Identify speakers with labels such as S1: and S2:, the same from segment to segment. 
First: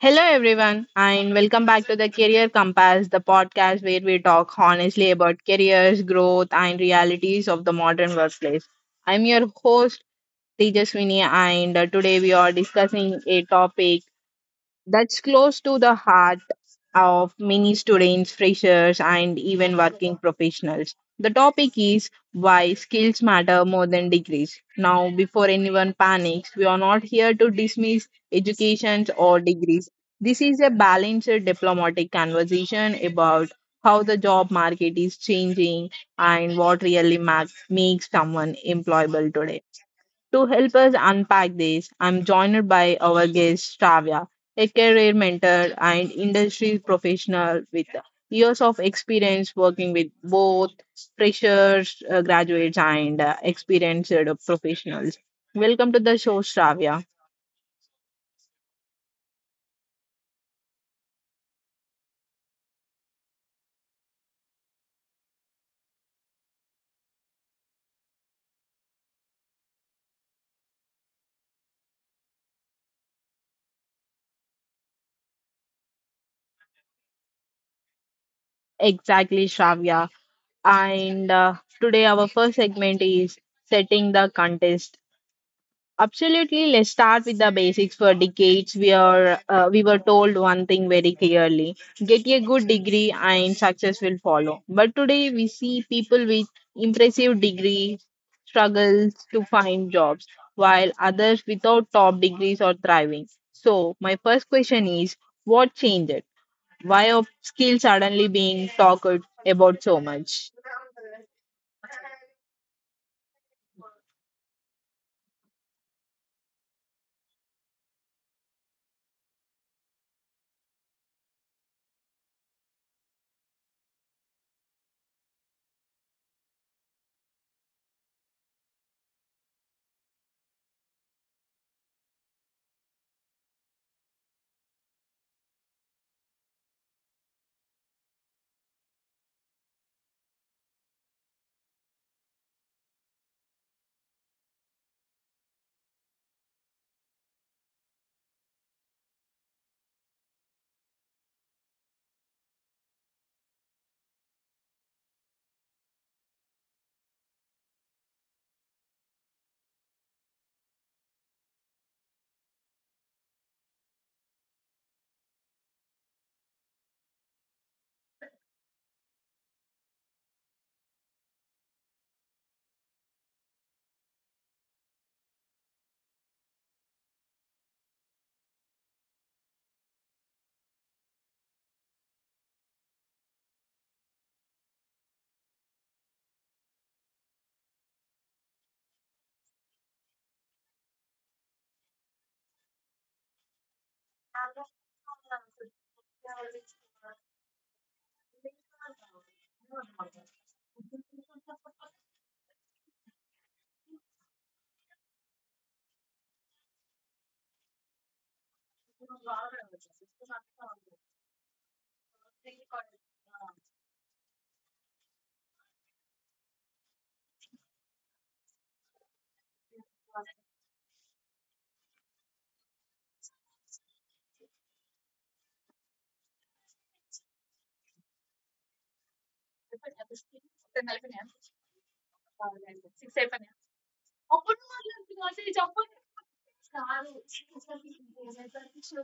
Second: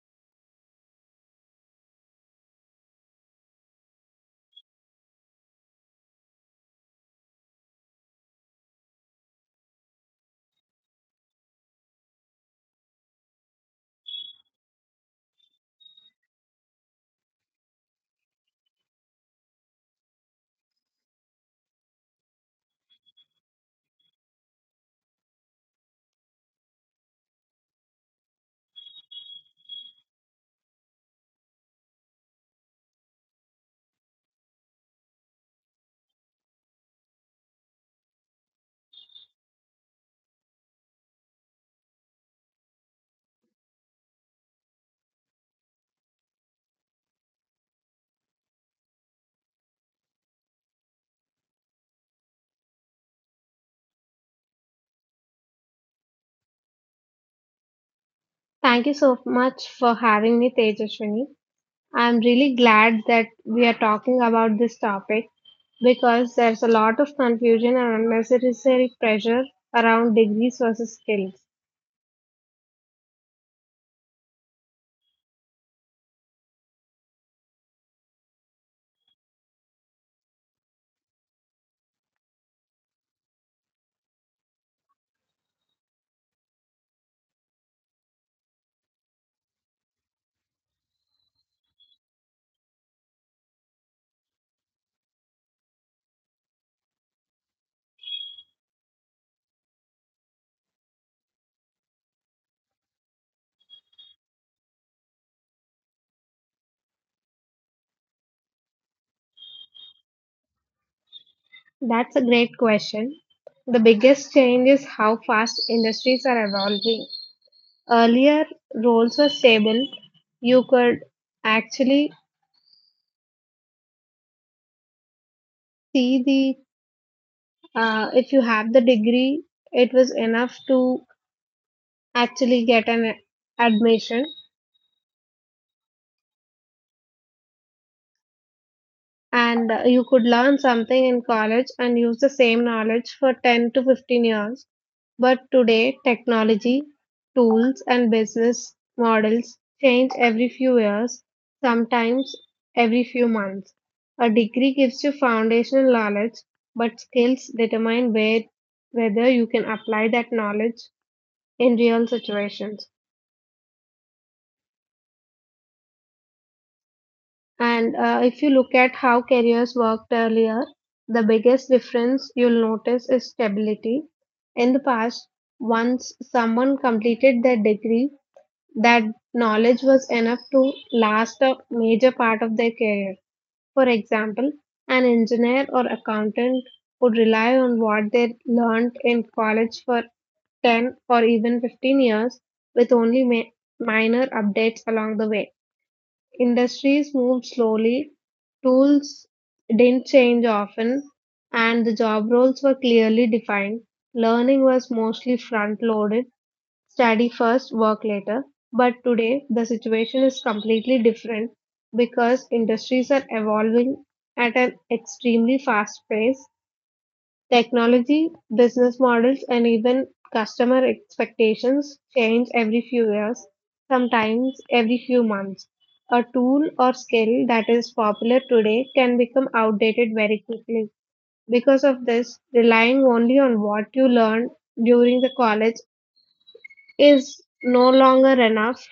S1: Hello, everyone, and welcome back to the Career Compass, the podcast where we talk honestly about careers, growth, and realities of the modern workplace. I'm your host, Tejaswini, and today we are discussing a topic that's close to the heart of many students, freshers, and even working professionals. The topic is why skills matter more than degrees. Now, before anyone panics, we are not here to dismiss educations or degrees. This is a balanced diplomatic conversation about how the job market is changing and what really makes someone employable today. To help us unpack this, I'm joined by our guest Shravya, a career mentor and industry professional with years of experience working with both freshers, graduates, and experienced professionals. Welcome to the show, Shravya.
S2: Thank you so much for having me, Tejaswini. I'm really glad that we are talking about this topic because there's a lot of confusion and unnecessary pressure around degrees versus skills.
S1: Exactly, Shravya. And Today, our first segment is setting the context. Absolutely. Let's start with the basics. For decades, we were told one thing very clearly: get a good degree, and success will follow. But today, we see people with impressive degrees struggles to find jobs, while others without top degrees are thriving. So, my first question is: what changed? Why are skills suddenly being talked about so much?
S2: That's a great question. The biggest change is how fast industries are evolving. Earlier, roles were stable. You could actually see if you have the degree, it was enough to actually get an admission. And you could learn something in college and use the same knowledge for 10 to 15 years. But today, technology, tools, and business models change every few years, sometimes every few months. A degree gives you foundational knowledge, but skills determine whether you can apply that knowledge in real situations. And if you look at how careers worked earlier, the biggest difference you'll notice is stability. In the past, once someone completed their degree, that knowledge was enough to last a major part of their career. For example, an engineer or accountant would rely on what they learned in college for 10 or even 15 years with only minor updates along the way. Industries moved slowly, tools didn't change often, and the job roles were clearly defined. Learning was mostly front loaded, study first, work later. But today, the situation is completely different because industries are evolving at an extremely fast pace. Technology, business models, and even customer expectations change every few years, sometimes every few months. A tool or skill that is popular today can become outdated very quickly. Because of this, relying only on what you learned during the college is no longer enough.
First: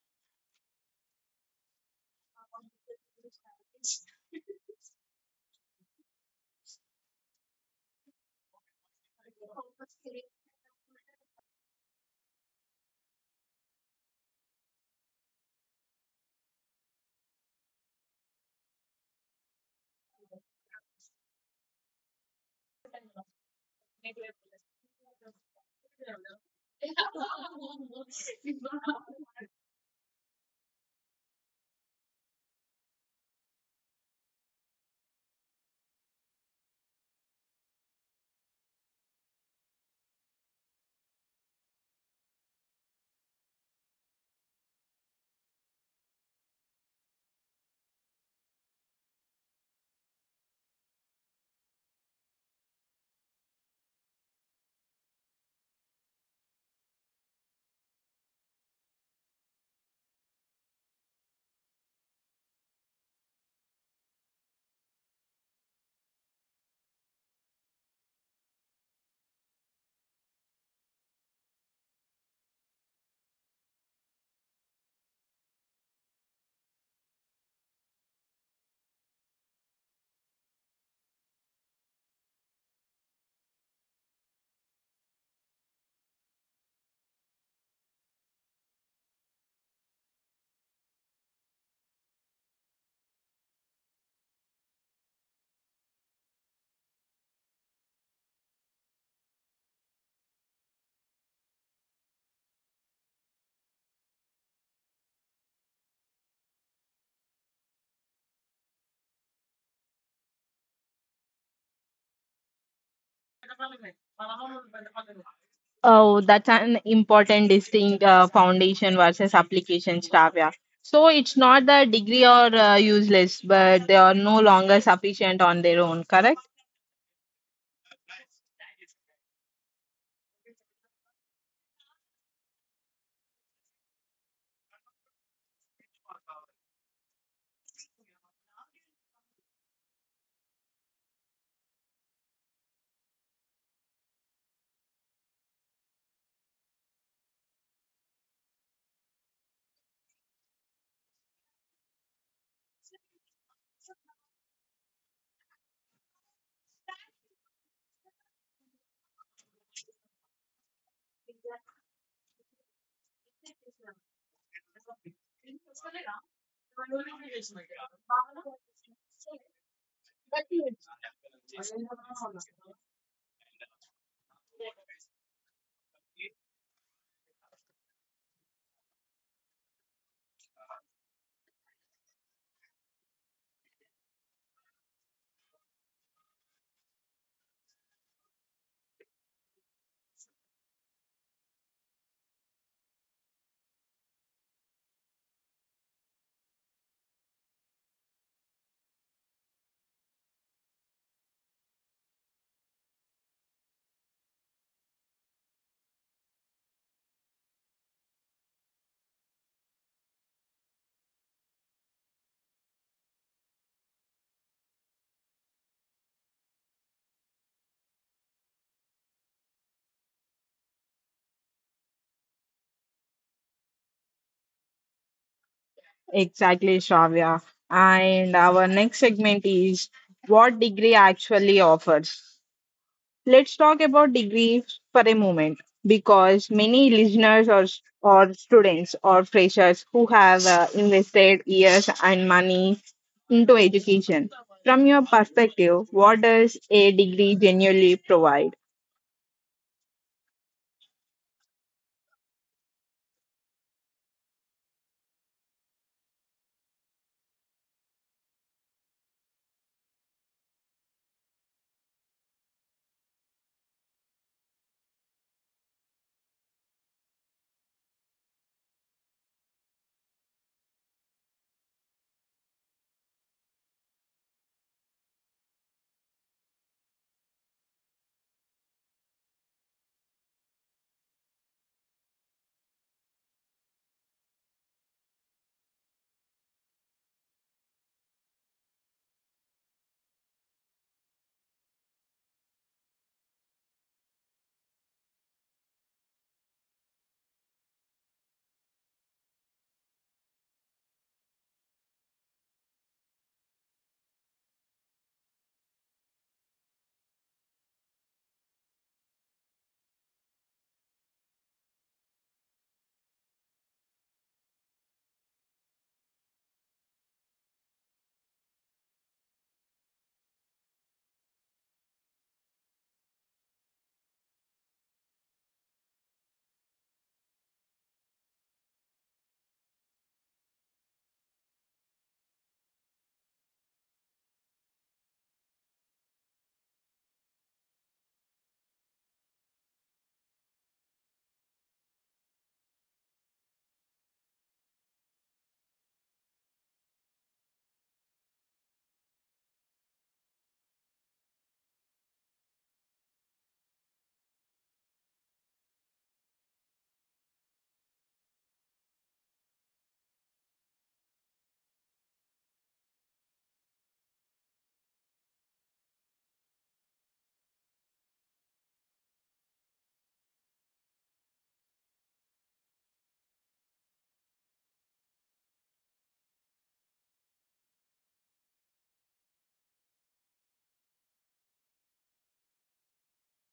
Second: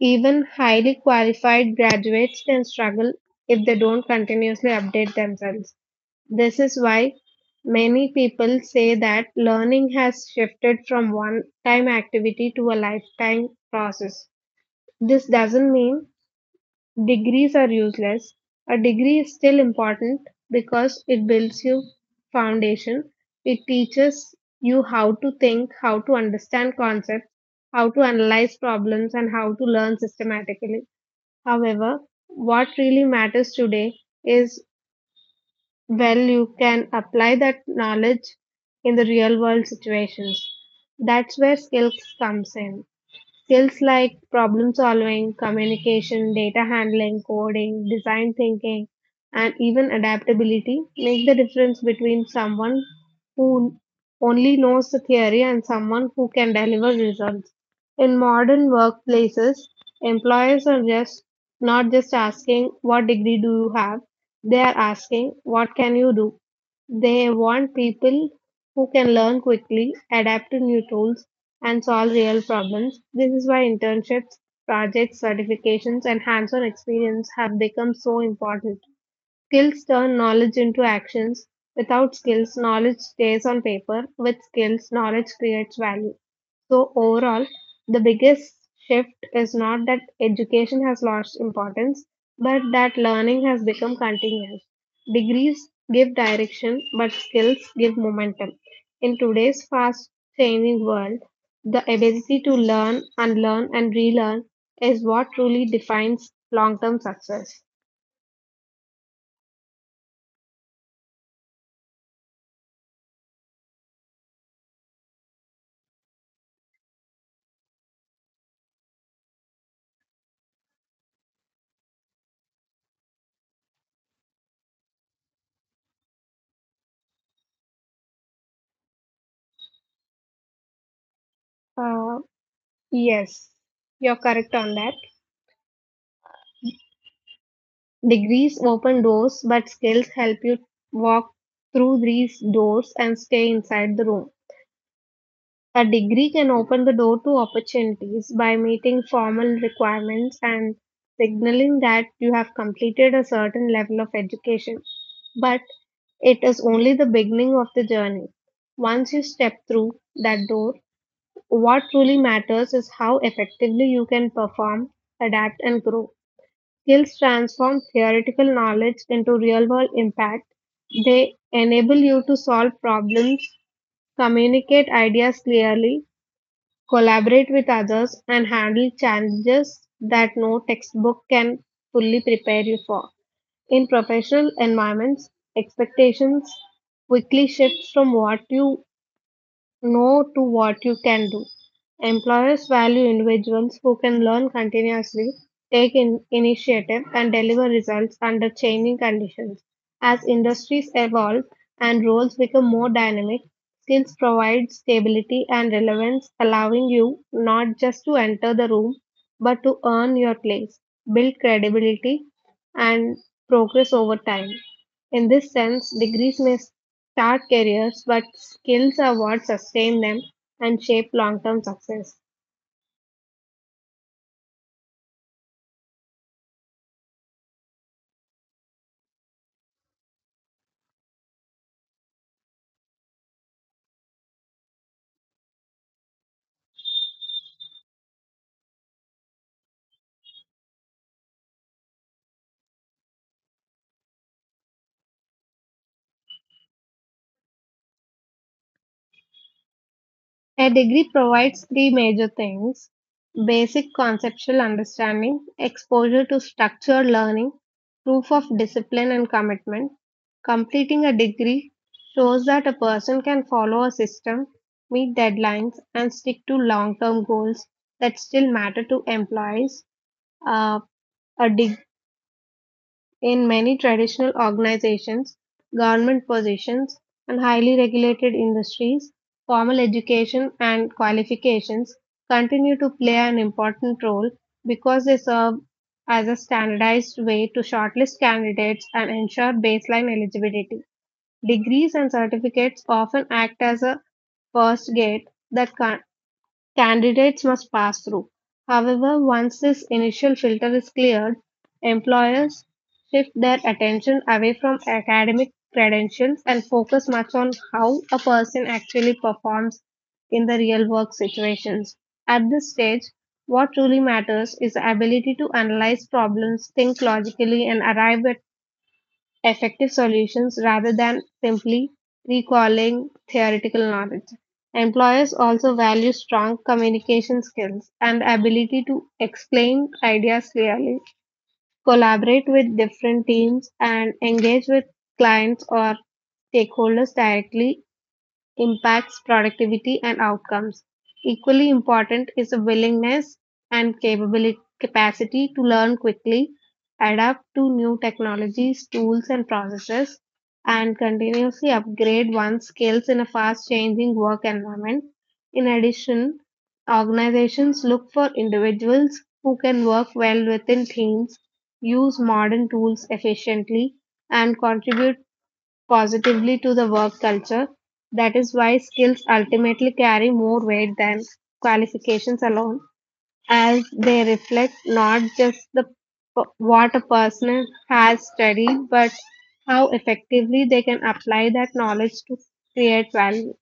S2: Even highly qualified graduates can struggle if they don't continuously update themselves. This is why many people say that learning has shifted from one time activity to a lifetime process. This doesn't mean degrees are useless. A degree is still important because it builds you foundation. It teaches you how to think, how to understand concepts, how to analyze problems, and how to learn systematically. However, what really matters today is, well, you can apply that knowledge in the real world situations. That's where skills comes in. Skills like problem solving, communication, data handling, coding, design thinking, and even adaptability make the difference between someone who only knows the theory and someone who can deliver results. In modern workplaces, employers are just not just asking what degree do you have, they are asking what can you do. They want people who can learn quickly, adapt to new tools, and solve real problems. This is why internships, projects, certifications, and hands on experience have become so important. Skills turn knowledge into actions. Without skills, knowledge stays on paper. With skills, knowledge creates value. So, overall, the biggest shift is not that education has lost importance, but that learning has become continuous. Degrees give direction, but skills give momentum. In today's fast changing world, the ability to learn, unlearn, and relearn is what truly defines long term success.
S1: Oh, that's an important distinct foundation versus application staff. Yeah. So it's not the degree or useless, but they are no longer sufficient on their own, correct?
S2: Uh, Yes, you're correct on that. Degrees open doors, but skills help you walk through these doors and stay inside the room. A degree can open the door to opportunities by meeting formal requirements and signaling that you have completed a certain level of education. But it is only the beginning of the journey. Once you step through that door, what truly matters is how effectively you can perform, adapt, and grow. Skills transform theoretical knowledge into real-world impact. They enable you to solve problems, communicate ideas clearly, collaborate with others, and handle challenges that no textbook can fully prepare you for. In professional environments, expectations quickly shift from what you no to what you can do. Employers value individuals who can learn continuously, take in initiative, and deliver results under changing conditions. As industries evolve and roles become more dynamic, skills provide stability and relevance, allowing you not just to enter the room but to earn your place, build credibility, and progress over time. In this sense, degrees may start careers, but skills are what sustain them and shape long term success.
S1: Exactly, Shravya. And our next segment is what degree actually offers. Let's talk about degrees for a moment because many listeners or students or freshers who have invested years and money into education. From your perspective, what does a degree genuinely provide?
S2: A degree provides three major things: basic conceptual understanding, exposure to structured learning, proof of discipline and commitment. Completing a degree shows that a person can follow a system, meet deadlines, and stick to long term goals that still matter to employees. Uh, a degree In many traditional organizations, government positions, and highly regulated industries, formal education and qualifications continue to play an important role because they serve as a standardized way to shortlist candidates and ensure baseline eligibility. Degrees and certificates often act as a first gate that candidates must pass through. However, once this initial filter is cleared, employers shift their attention away from academic credentials and focus much on how a person actually performs in the real work situations. At this stage, what truly matters is the ability to analyze problems, think logically, and arrive at effective solutions rather than simply recalling theoretical knowledge. Employers also value strong communication skills and ability to explain ideas clearly, collaborate with different teams, and engage with clients or stakeholders directly impacts productivity and outcomes. Equally important is a willingness and capacity to learn quickly, adapt to new technologies, tools, and processes, and continuously upgrade one's skills in a fast changing work environment. In addition, organizations look for individuals who can work well within teams, use modern tools efficiently, and contribute positively to the work culture. That is why skills ultimately carry more weight than qualifications alone, as they reflect not just the what a person has studied, but how effectively they can apply that knowledge to create value.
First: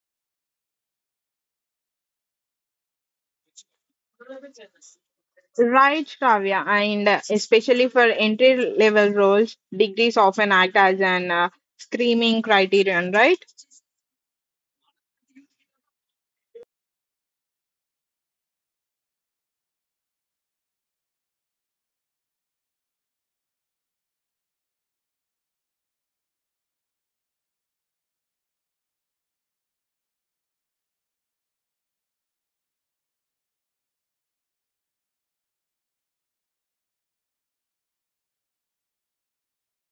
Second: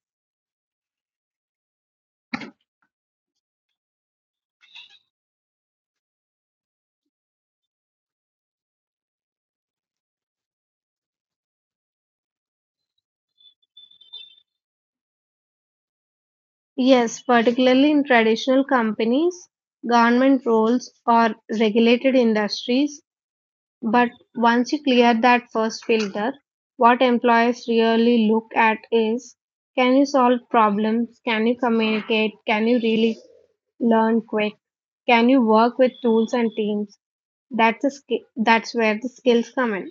S1: Right, Kavya, and especially for entry level roles, degrees often act as an screening criterion, right?
S2: Yes, particularly in traditional companies, government roles, or regulated industries. But once you clear that first filter, what employers really look at is, can you solve problems? Can you communicate? Can you really learn quick? Can you work with tools and teams? That's where the skills come in.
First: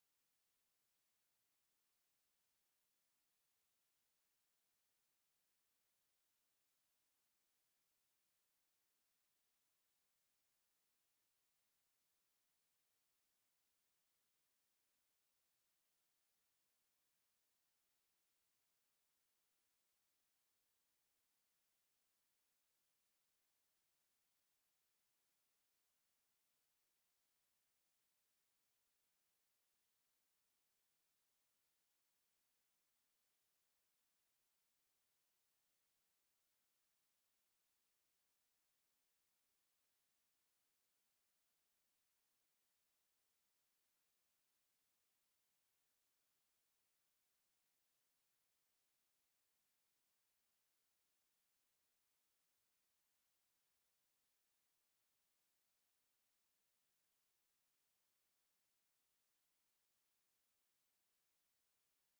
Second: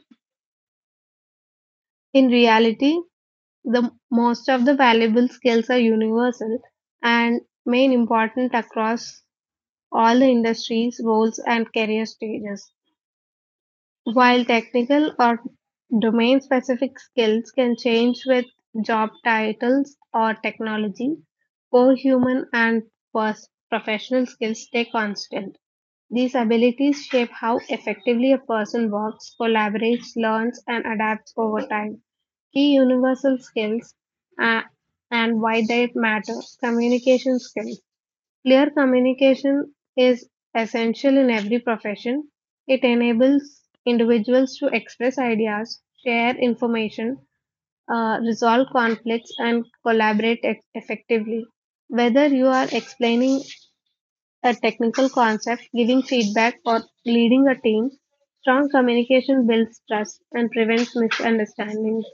S2: In reality, the most of the valuable skills are universal and main important across all the industries, roles, and career stages. While technical or domain-specific skills can change with job titles or technology, core human and professional skills stay constant. These abilities shape how effectively a person works, collaborates, learns, and adapts over time. Key universal skills, uh, and why they matter. Communication skills. Clear communication is essential in every profession. It enables individuals to express ideas, share information, resolve conflicts, and collaborate effectively. Whether you are explaining a technical concept, giving feedback, or leading a team, strong communication builds trust and prevents misunderstandings.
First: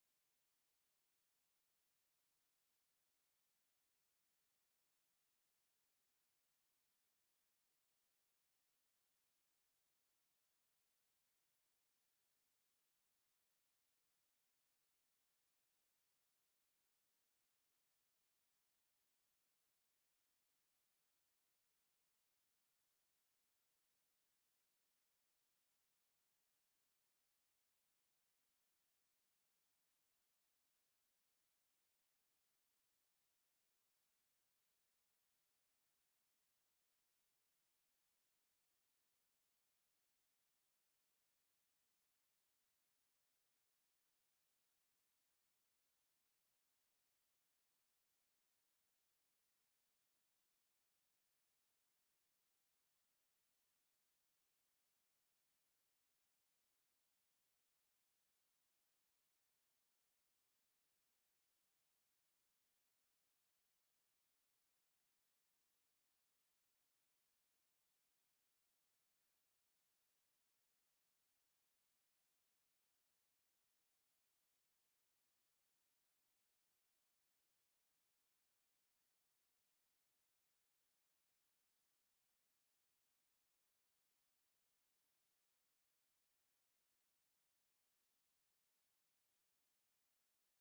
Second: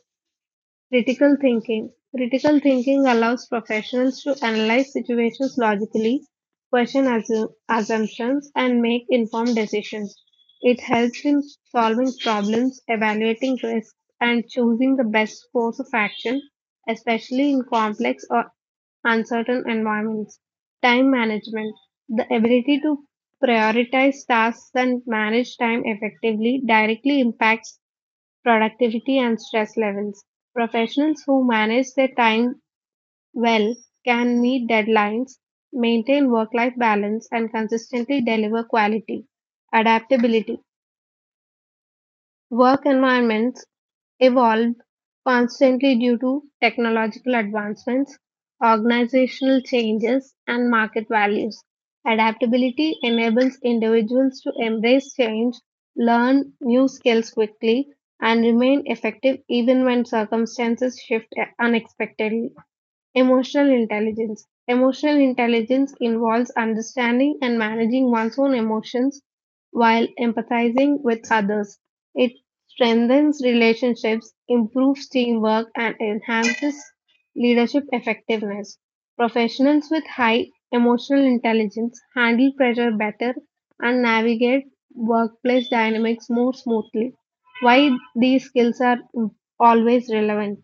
S2: Critical thinking. Critical thinking allows professionals to analyze situations logically, question assumptions, and make informed decisions. It helps in solving problems, evaluating risks, and choosing the best course of action, especially in complex or uncertain environments. Time management. The ability to prioritize tasks and manage time effectively directly impacts productivity and stress levels. Professionals who manage their time well can meet deadlines, maintain work life balance, and consistently deliver quality. Adaptability. Work environments evolve constantly due to technological advancements, organizational changes, and market values. Adaptability enables individuals to embrace change, learn new skills quickly, and remain effective even when circumstances shift unexpectedly. Emotional intelligence. Emotional intelligence involves understanding and managing one's own emotions while empathizing with others. It strengthens relationships, improves teamwork, and enhances leadership effectiveness. Professionals with high emotional intelligence handle pressure better and navigate workplace dynamics more smoothly. Why these skills are always relevant?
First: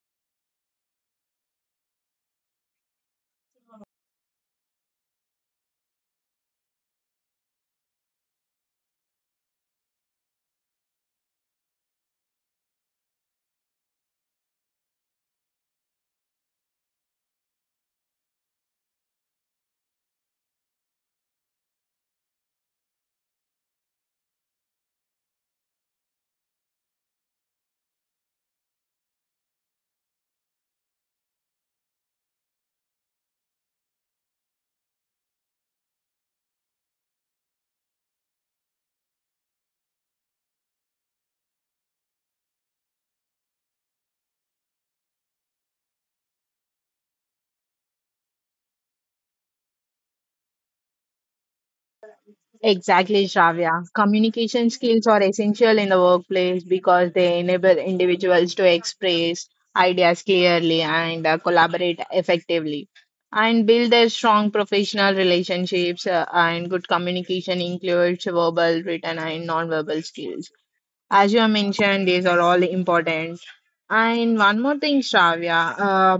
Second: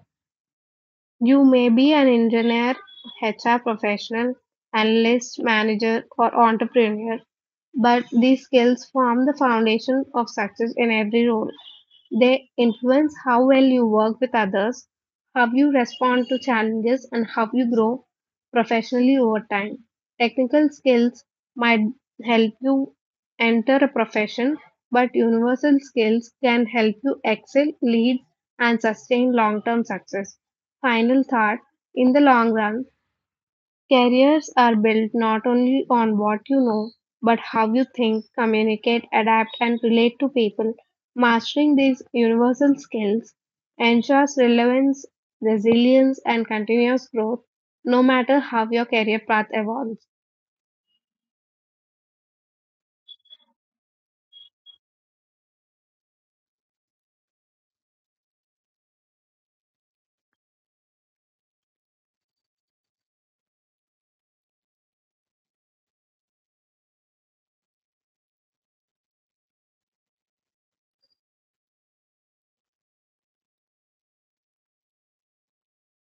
S2: You may be an engineer, HR professional, analyst, manager, or entrepreneur, but these skills form the foundation of success in every role. They influence how well you work with others, how you respond to challenges, and how you grow professionally over time. Technical skills might help you enter a profession, but universal skills can help you excel, lead, and sustain long term success. Final thought: in the long run, careers are built not only on what you know, but how you think, communicate, adapt, and relate to people. Mastering these universal skills ensures relevance, resilience, and continuous growth, no matter how your career path evolves.
S1: Exactly, Shravya. Communication skills are essential in the workplace because they enable individuals to express ideas clearly and collaborate effectively and build their strong professional relationships and good communication includes verbal, written and non-verbal skills. As you have mentioned, these are all important. And one more thing, Shravya,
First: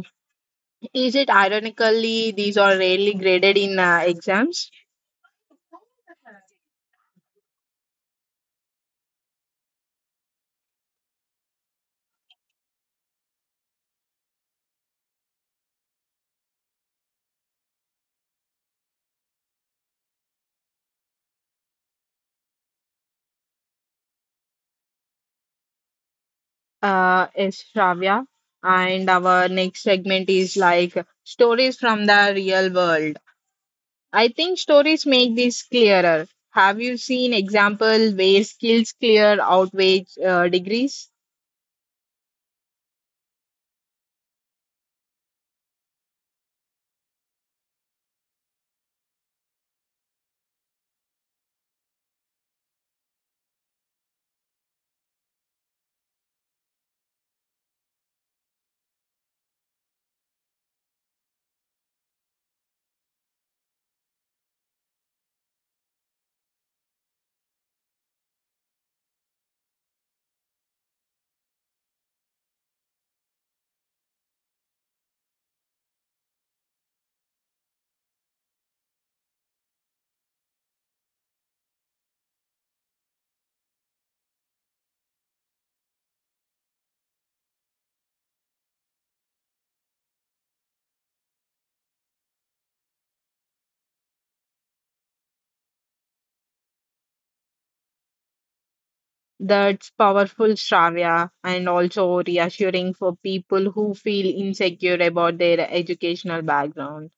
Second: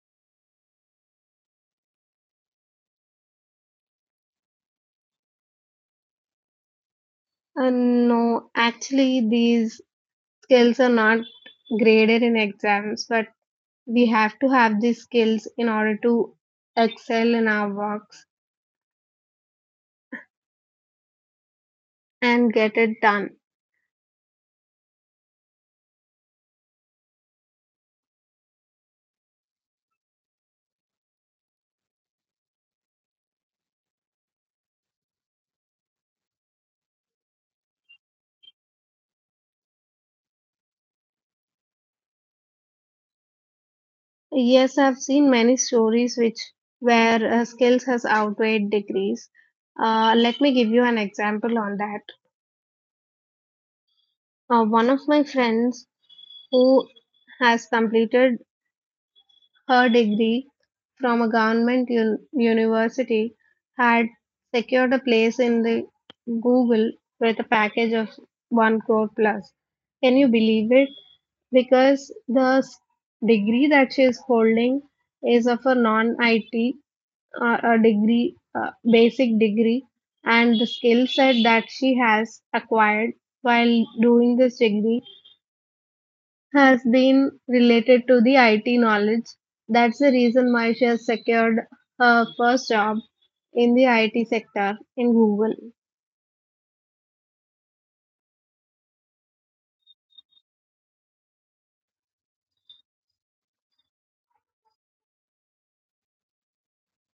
S1: is it ironically these are rarely graded in exams?
S2: And no, actually, these skills are not graded in exams, but we have to have these skills in order to excel in our works and get it done.
S1: Is Shravya, and our next segment is like stories from the real world. I think stories make this clearer. Have you seen example where skills clear outweigh degrees?
S2: Yes, I've seen many stories which where skills has outweighed degrees. Let me give you an example on that. One of my friends who has completed her degree from a government university had secured a place in the Google with a package of 1 crore plus. Can you believe it? Because the degree that she is holding is of a non-IT a degree, basic degree, and the skill set that she has acquired while doing this degree has been related to the IT knowledge. That's the reason why she has secured her first job in the IT sector in Google.
S1: That's powerful, Shravya, and also reassuring for people who feel insecure about their educational background.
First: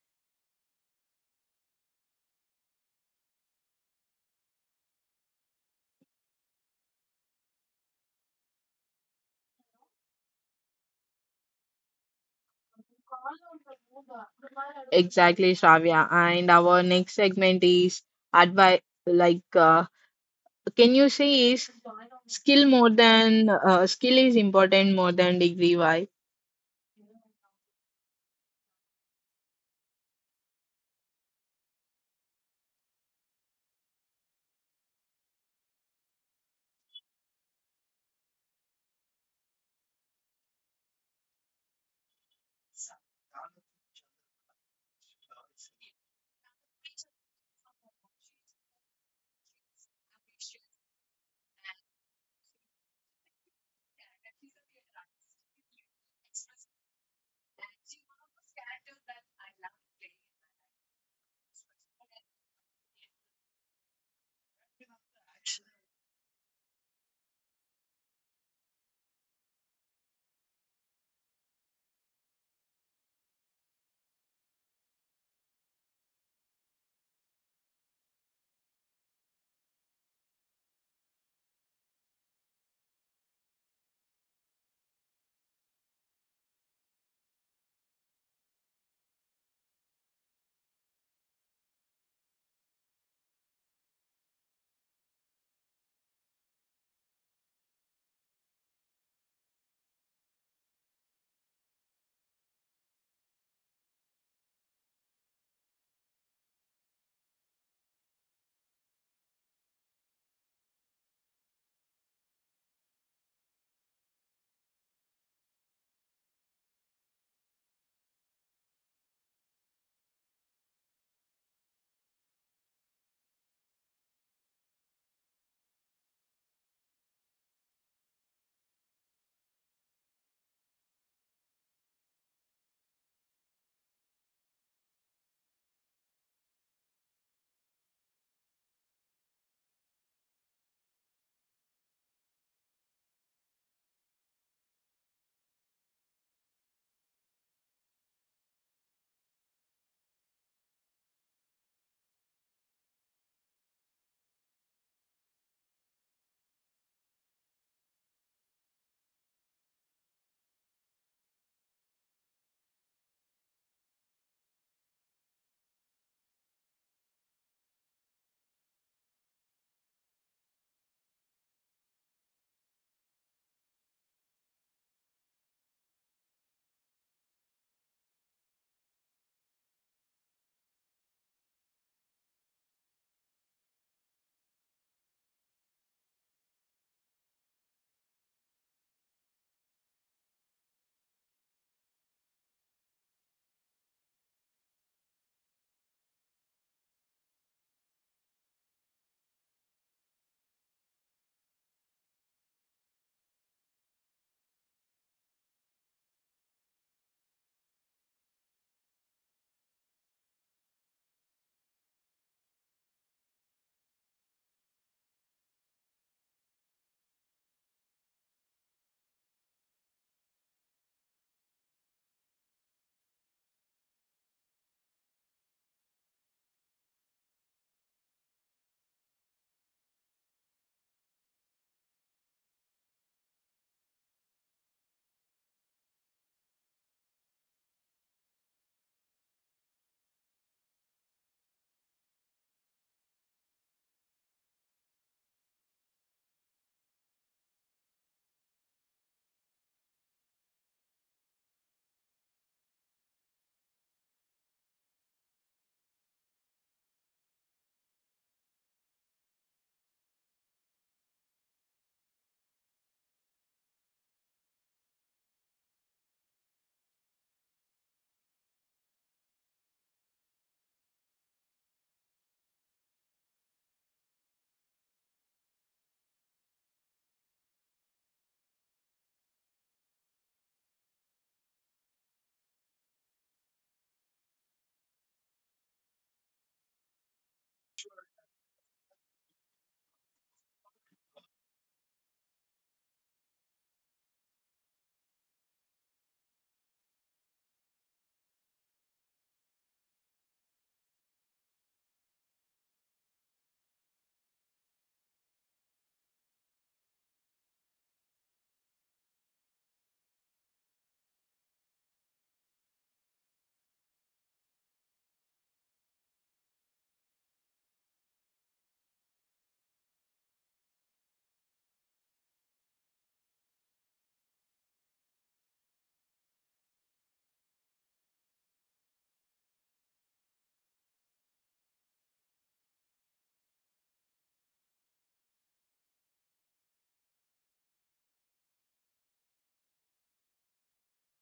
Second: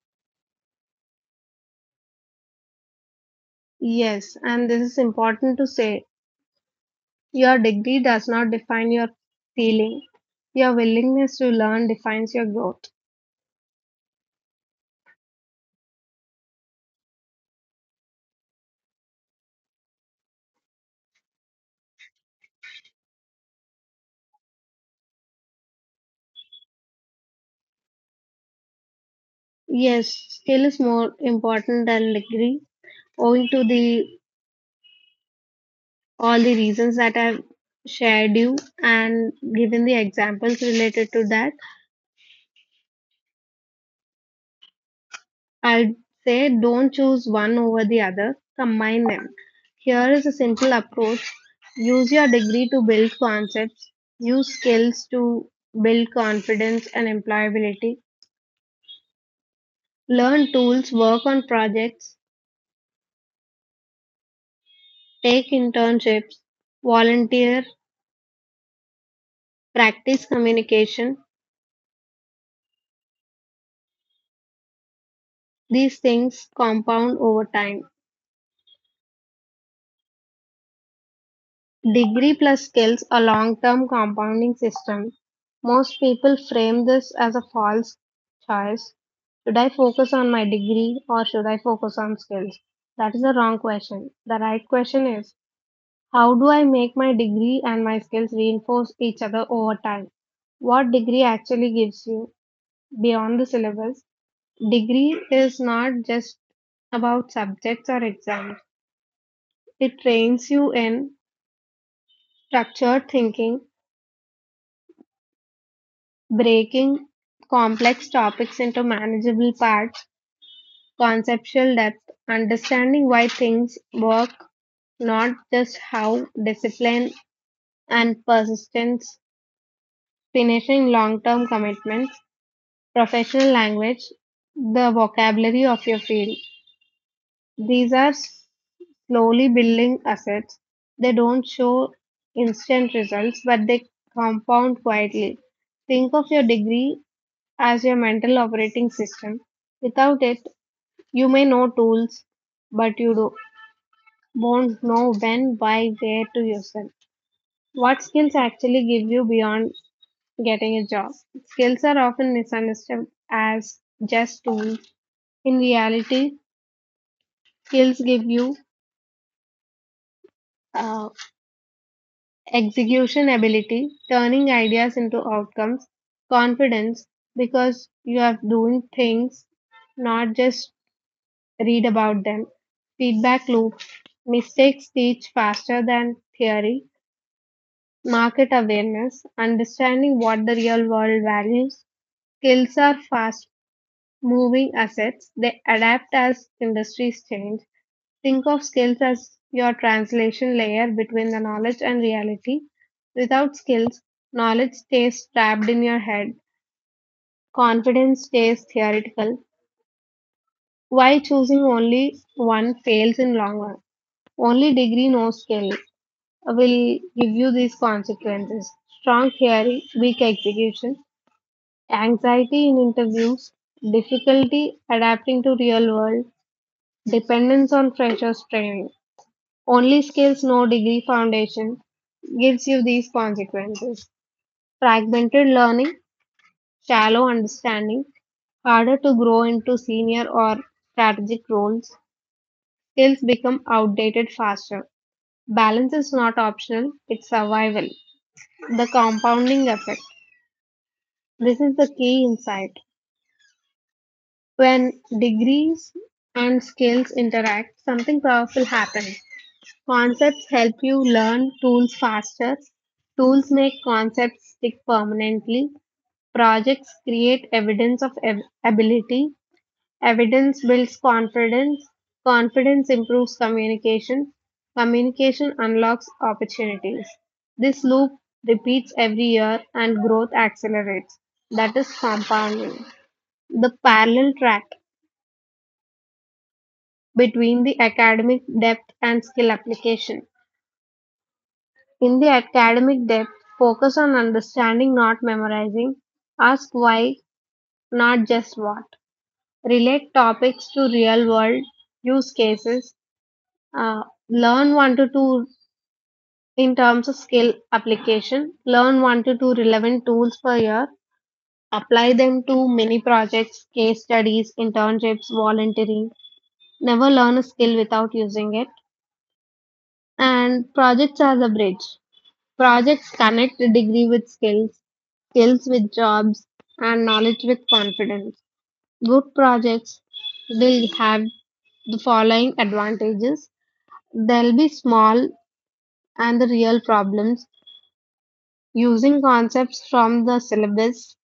S2: Yes, and this is important to say. Your degree does not define your feeling. Your willingness to learn defines your growth.
S1: Exactly, Shravya. And our next segment is advice, like uh, can you say is skill is important more than degree? Why?
S2: Yes, skill is more important than degree owing to the all the reasons that I've shared you and given the examples related to that. I'd say don't choose one over the other, combine them. Here is a simple approach: use your degree to build concepts, use skills to build confidence and employability, learn tools, work on projects, take internships, volunteer, practice communication. These things compound over time. Degree plus skills, a long-term compounding system. Most people frame this as a false choice. Should I focus on my degree or should I focus on skills? That is the wrong question. The right question is, how do I make my degree and my skills reinforce each other over time? What degree actually gives you beyond the syllabus? Degree is not just about subjects or exams. It trains you in structured thinking, breaking complex topics into manageable parts, conceptual depth, understanding why things work, not just how, discipline and persistence, finishing long term commitments, professional language, the vocabulary of your field. These are slowly building assets. They don't show instant results, but they compound quietly. Think of your degree as your mental operating system. Without it, you may know tools, but won't know when, why, where to use them. What skills actually give you beyond getting a job? Skills are often misunderstood as just tools. In reality, skills give you uh, execution ability, turning ideas into outcomes, confidence, because you are doing things, not just read about them. Feedback loops, mistakes teach faster than theory, market awareness, understanding what the real world values. Skills are fast moving assets, they adapt as industries change. Think of skills as your translation layer between the knowledge and reality. Without skills, knowledge stays trapped in your head, confidence stays theoretical. Why choosing only one fails in long run? Only degree, no skill, will give you these consequences. Strong theory, weak execution, anxiety in interviews, difficulty adapting to real world, dependence on freshers training. Only skills, no degree foundation, gives you these consequences. Fragmented learning, shallow understanding, harder to grow into senior or strategic roles, skills become outdated faster. Balance is not optional, it's survival. The compounding effect. This is the key insight. When degrees and skills interact, something powerful happens. Concepts help you learn tools faster. Tools make concepts stick permanently. Projects create evidence of ability. Evidence builds confidence, confidence improves communication, communication unlocks opportunities. This loop repeats every year and growth accelerates. That is compounding. The parallel track between the academic depth and skill application. In the academic depth, focus on understanding, not memorizing. Ask why, not just what. Relate topics to real world use cases. Uh, Learn one to two, in terms of skill application. Learn one to two relevant tools per year. Apply them to many projects, case studies, internships, volunteering. Never learn a skill without using it. And projects are the bridge. Projects connect the degree with skills, skills with jobs, and knowledge with confidence. Good projects will have the following advantages. They'll be small and the real problems, using concepts from the syllabus,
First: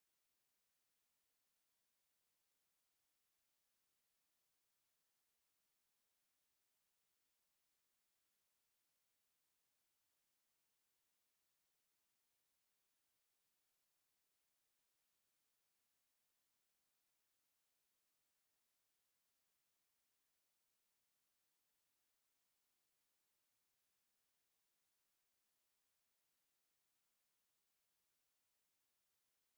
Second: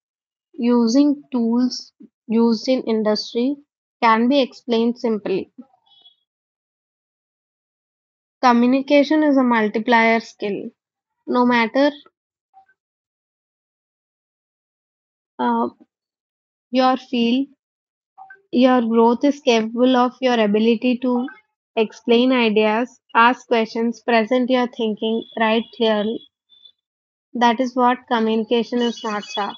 S2: using tools used in industry, can be explained simply. Communication is a multiplier skill. No matter uh, your field, your growth is capable of your ability to explain ideas, ask questions, present your thinking, write clearly. That is what communication is, not sir.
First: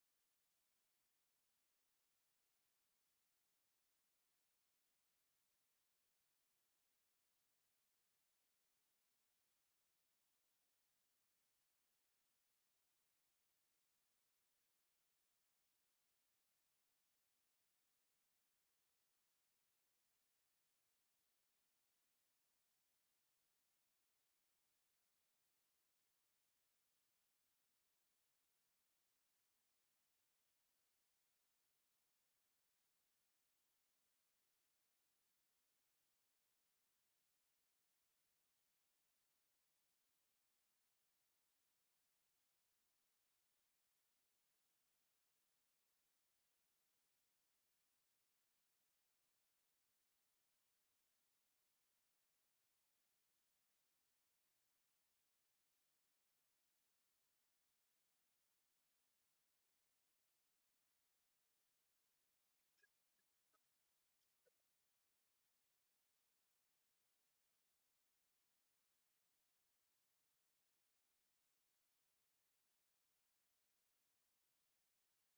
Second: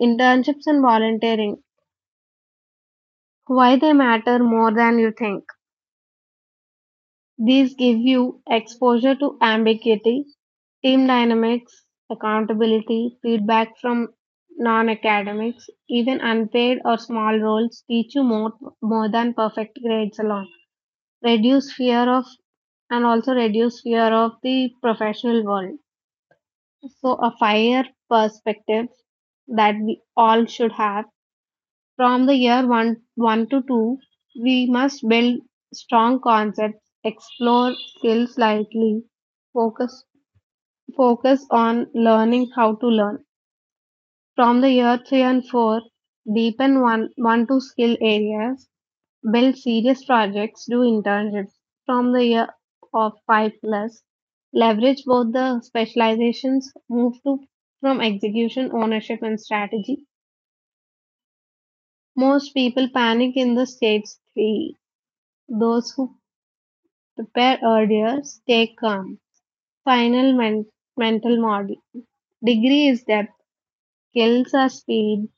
S2: Internships and volunteering, why they matter more than you think. These give you exposure to ambiguity, team dynamics, accountability, feedback from non academics. Even unpaid or small roles teach you more, more than perfect grades alone. Reduce fear of, and also reduce fear of the professional world. So, a fire perspective that we all should have: from the year one, 1 to 2, we must build strong concepts, explore skills lightly, focus, focus on learning how to learn. From the year 3 and 4, deepen one, one to skill areas, build serious projects, do internships. From the year of 5 plus, leverage both the specializations, move to from execution, ownership, and strategy. Most people panic in the stage 3. Those who prepare earlier stay calm. Final men- mental model. Degree is depth, skills are speed,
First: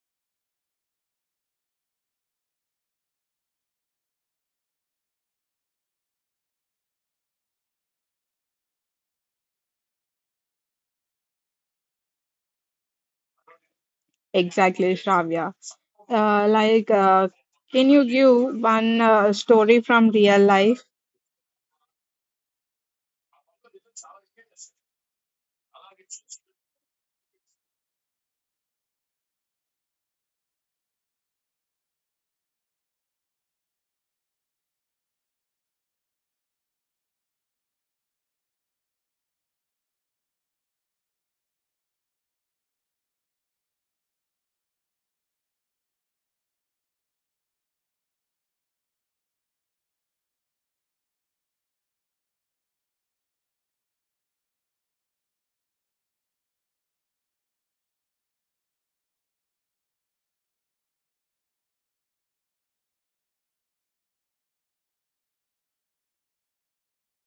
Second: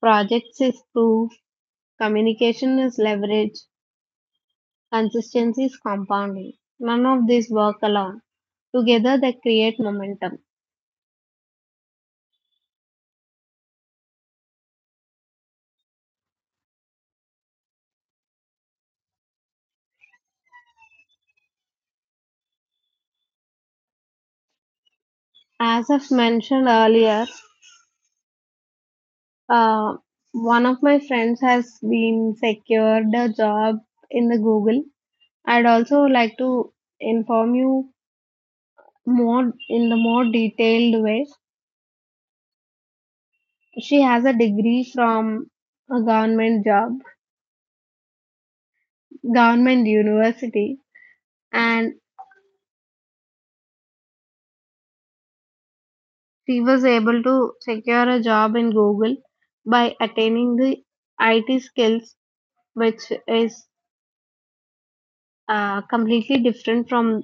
S2: projects is proof, communication is leverage, consistency is compounding. None of these work alone. Together they create momentum.
S1: Exactly, Shravya. Uh, like, uh, can you give one story from real life?
S2: As I've mentioned earlier, uh, one of my friends has been secured a job in the Google. I'd also like to inform you more, in the more detailed way. She has a degree from a government university, and she was able to secure a job in Google by attaining the IT skills, which is completely different from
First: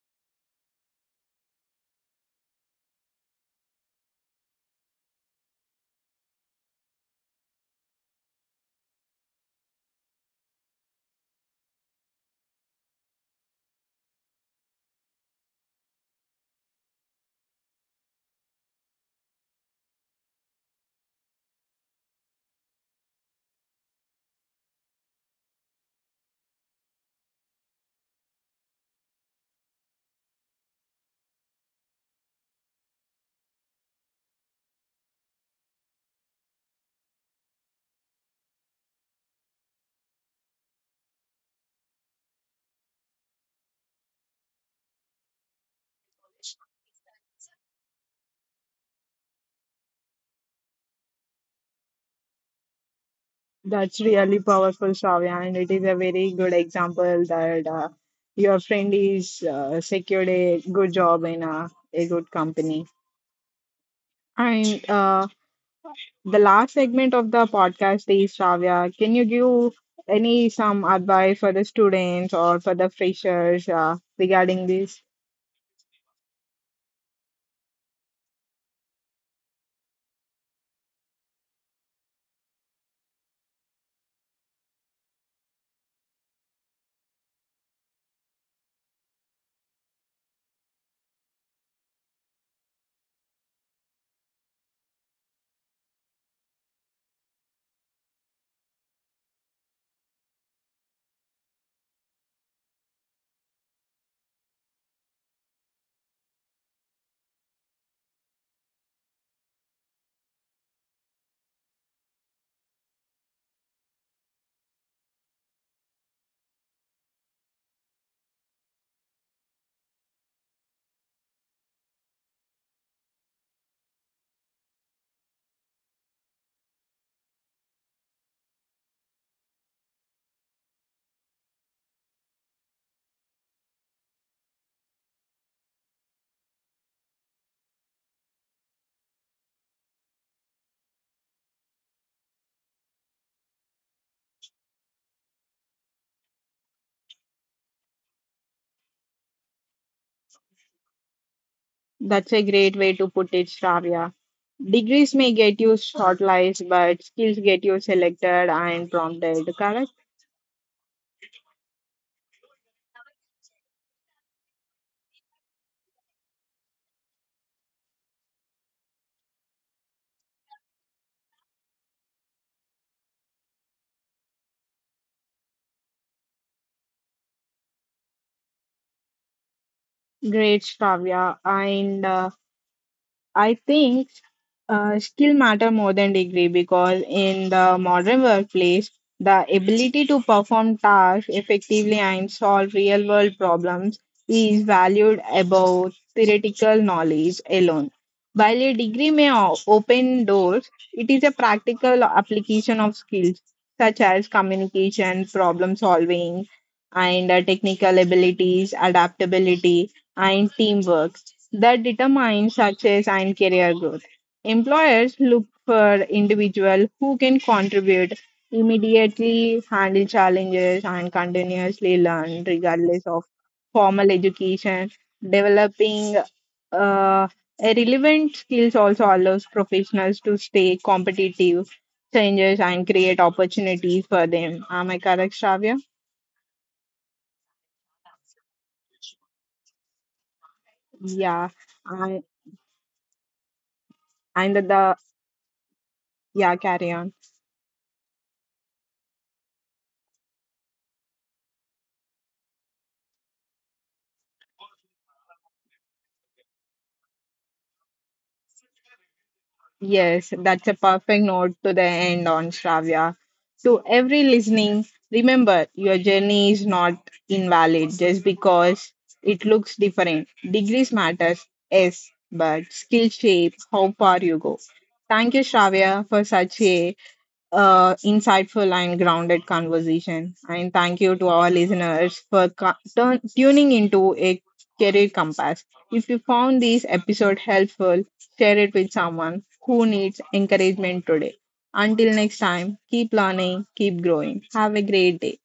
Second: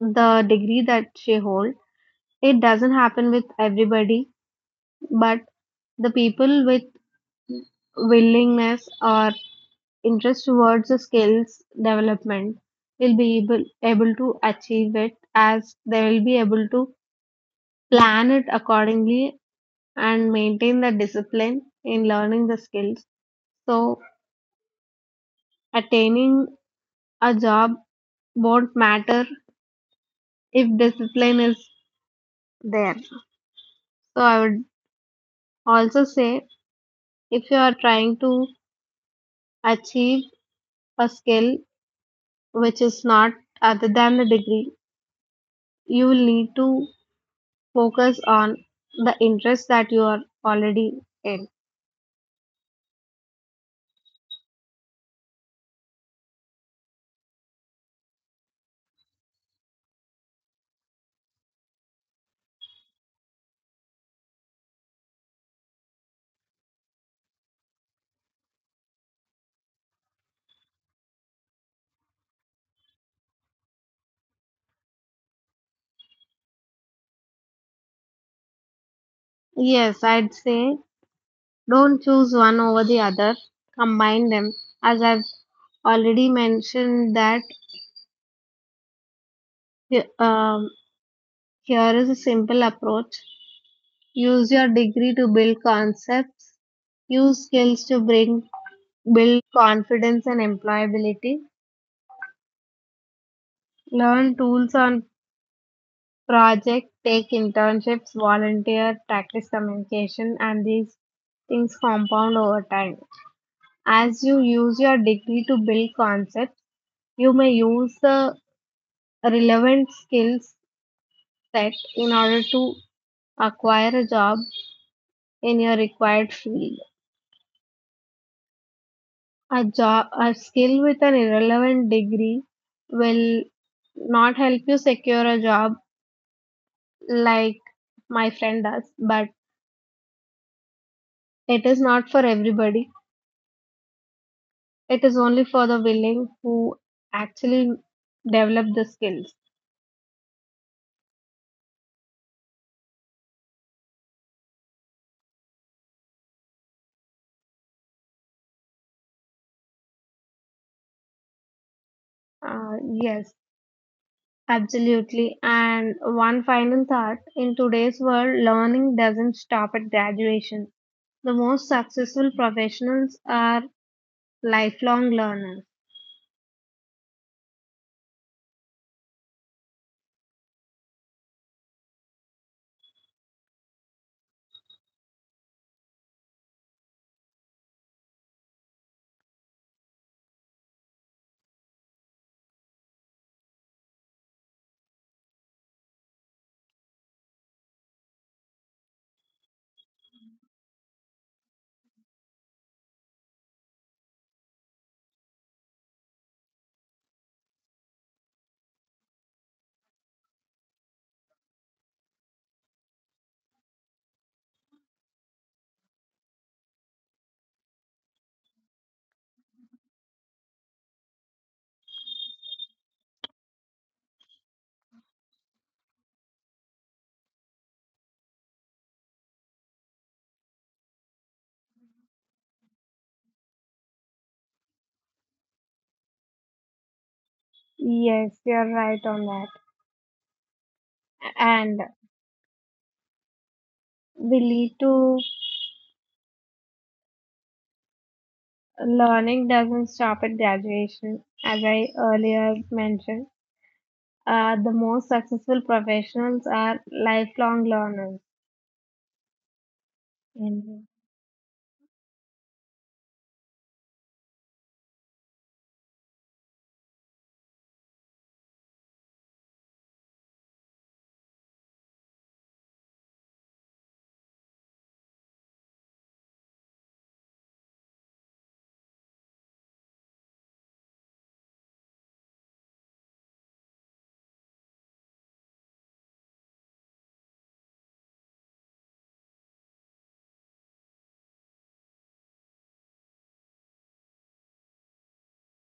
S2: the degree that she holds. It doesn't happen with everybody, but the people with willingness or interest towards the skills development will be able to achieve it, as they will be able to plan it accordingly and maintain the discipline in learning the skills. So attaining a job won't matter if discipline is there. So I would also say, if you are trying to achieve a skill which is not other than the degree, you will need to focus on the interest that you are already in.
S1: That's really powerful, Shravya. And it is a very good example that your friend is secured a good job in a good company. And The last segment of the podcast is Shravya. Can you give any some advice for the students or for the freshers regarding this?
S2: Yes, I'd say don't choose one over the other. Combine them. As I've already mentioned that he- um, here is a simple approach. Use your degree to build concepts. Use skills to bring build confidence and employability. Learn tools on project, take internships, volunteer, practice communication, and these things compound over time. As you use your degree to build concepts, you may use the relevant skills set in order to acquire a job in your required field. A job, a skill with an irrelevant degree, will not help you secure a job like my friend does, but it is not for everybody. It is only for the willing who actually develop the skills.
S1: That's a great way to put it, Shravya. Degrees may get you shortlisted, but skills get you selected and prompted. Correct?
S2: Uh, yes, absolutely. And one final thought: in today's world, learning doesn't stop at graduation. The most successful professionals are lifelong learners.
S1: Great, Shravya. And I think skill matter more than degree because in the modern workplace, the ability to perform tasks effectively and solve real world problems is valued above theoretical knowledge alone. While a degree may open doors, it is a practical application of skills such as communication, problem solving, and technical abilities, adaptability, and teamwork that determine success and career growth. Employers look for individuals who can contribute immediately, handle challenges, and continuously learn regardless of formal education. Developing uh, a relevant skills also allows professionals to stay competitive, changes, and create opportunities for them. Am I correct, Shravya?
S2: Yes, you're right on that.
S1: Yeah,
S2: And
S1: and
S2: we
S1: and
S2: need to,
S1: the yeah, carry on.
S2: learning doesn't stop at graduation, as I earlier mentioned. The most successful professionals are lifelong learners.
S1: Yes, that's a
S2: And
S1: perfect note to the end on Shravya. To every listening, remember your journey is not invalid just because it looks different. Degrees matters, yes, but skill shape how far you go. Thank you, Shravya, for such a insightful and grounded conversation. And thank you to our listeners for tuning into a career compass. If you found this episode helpful, share it with someone who needs encouragement today. Until next time, keep learning, keep growing. Have a great day.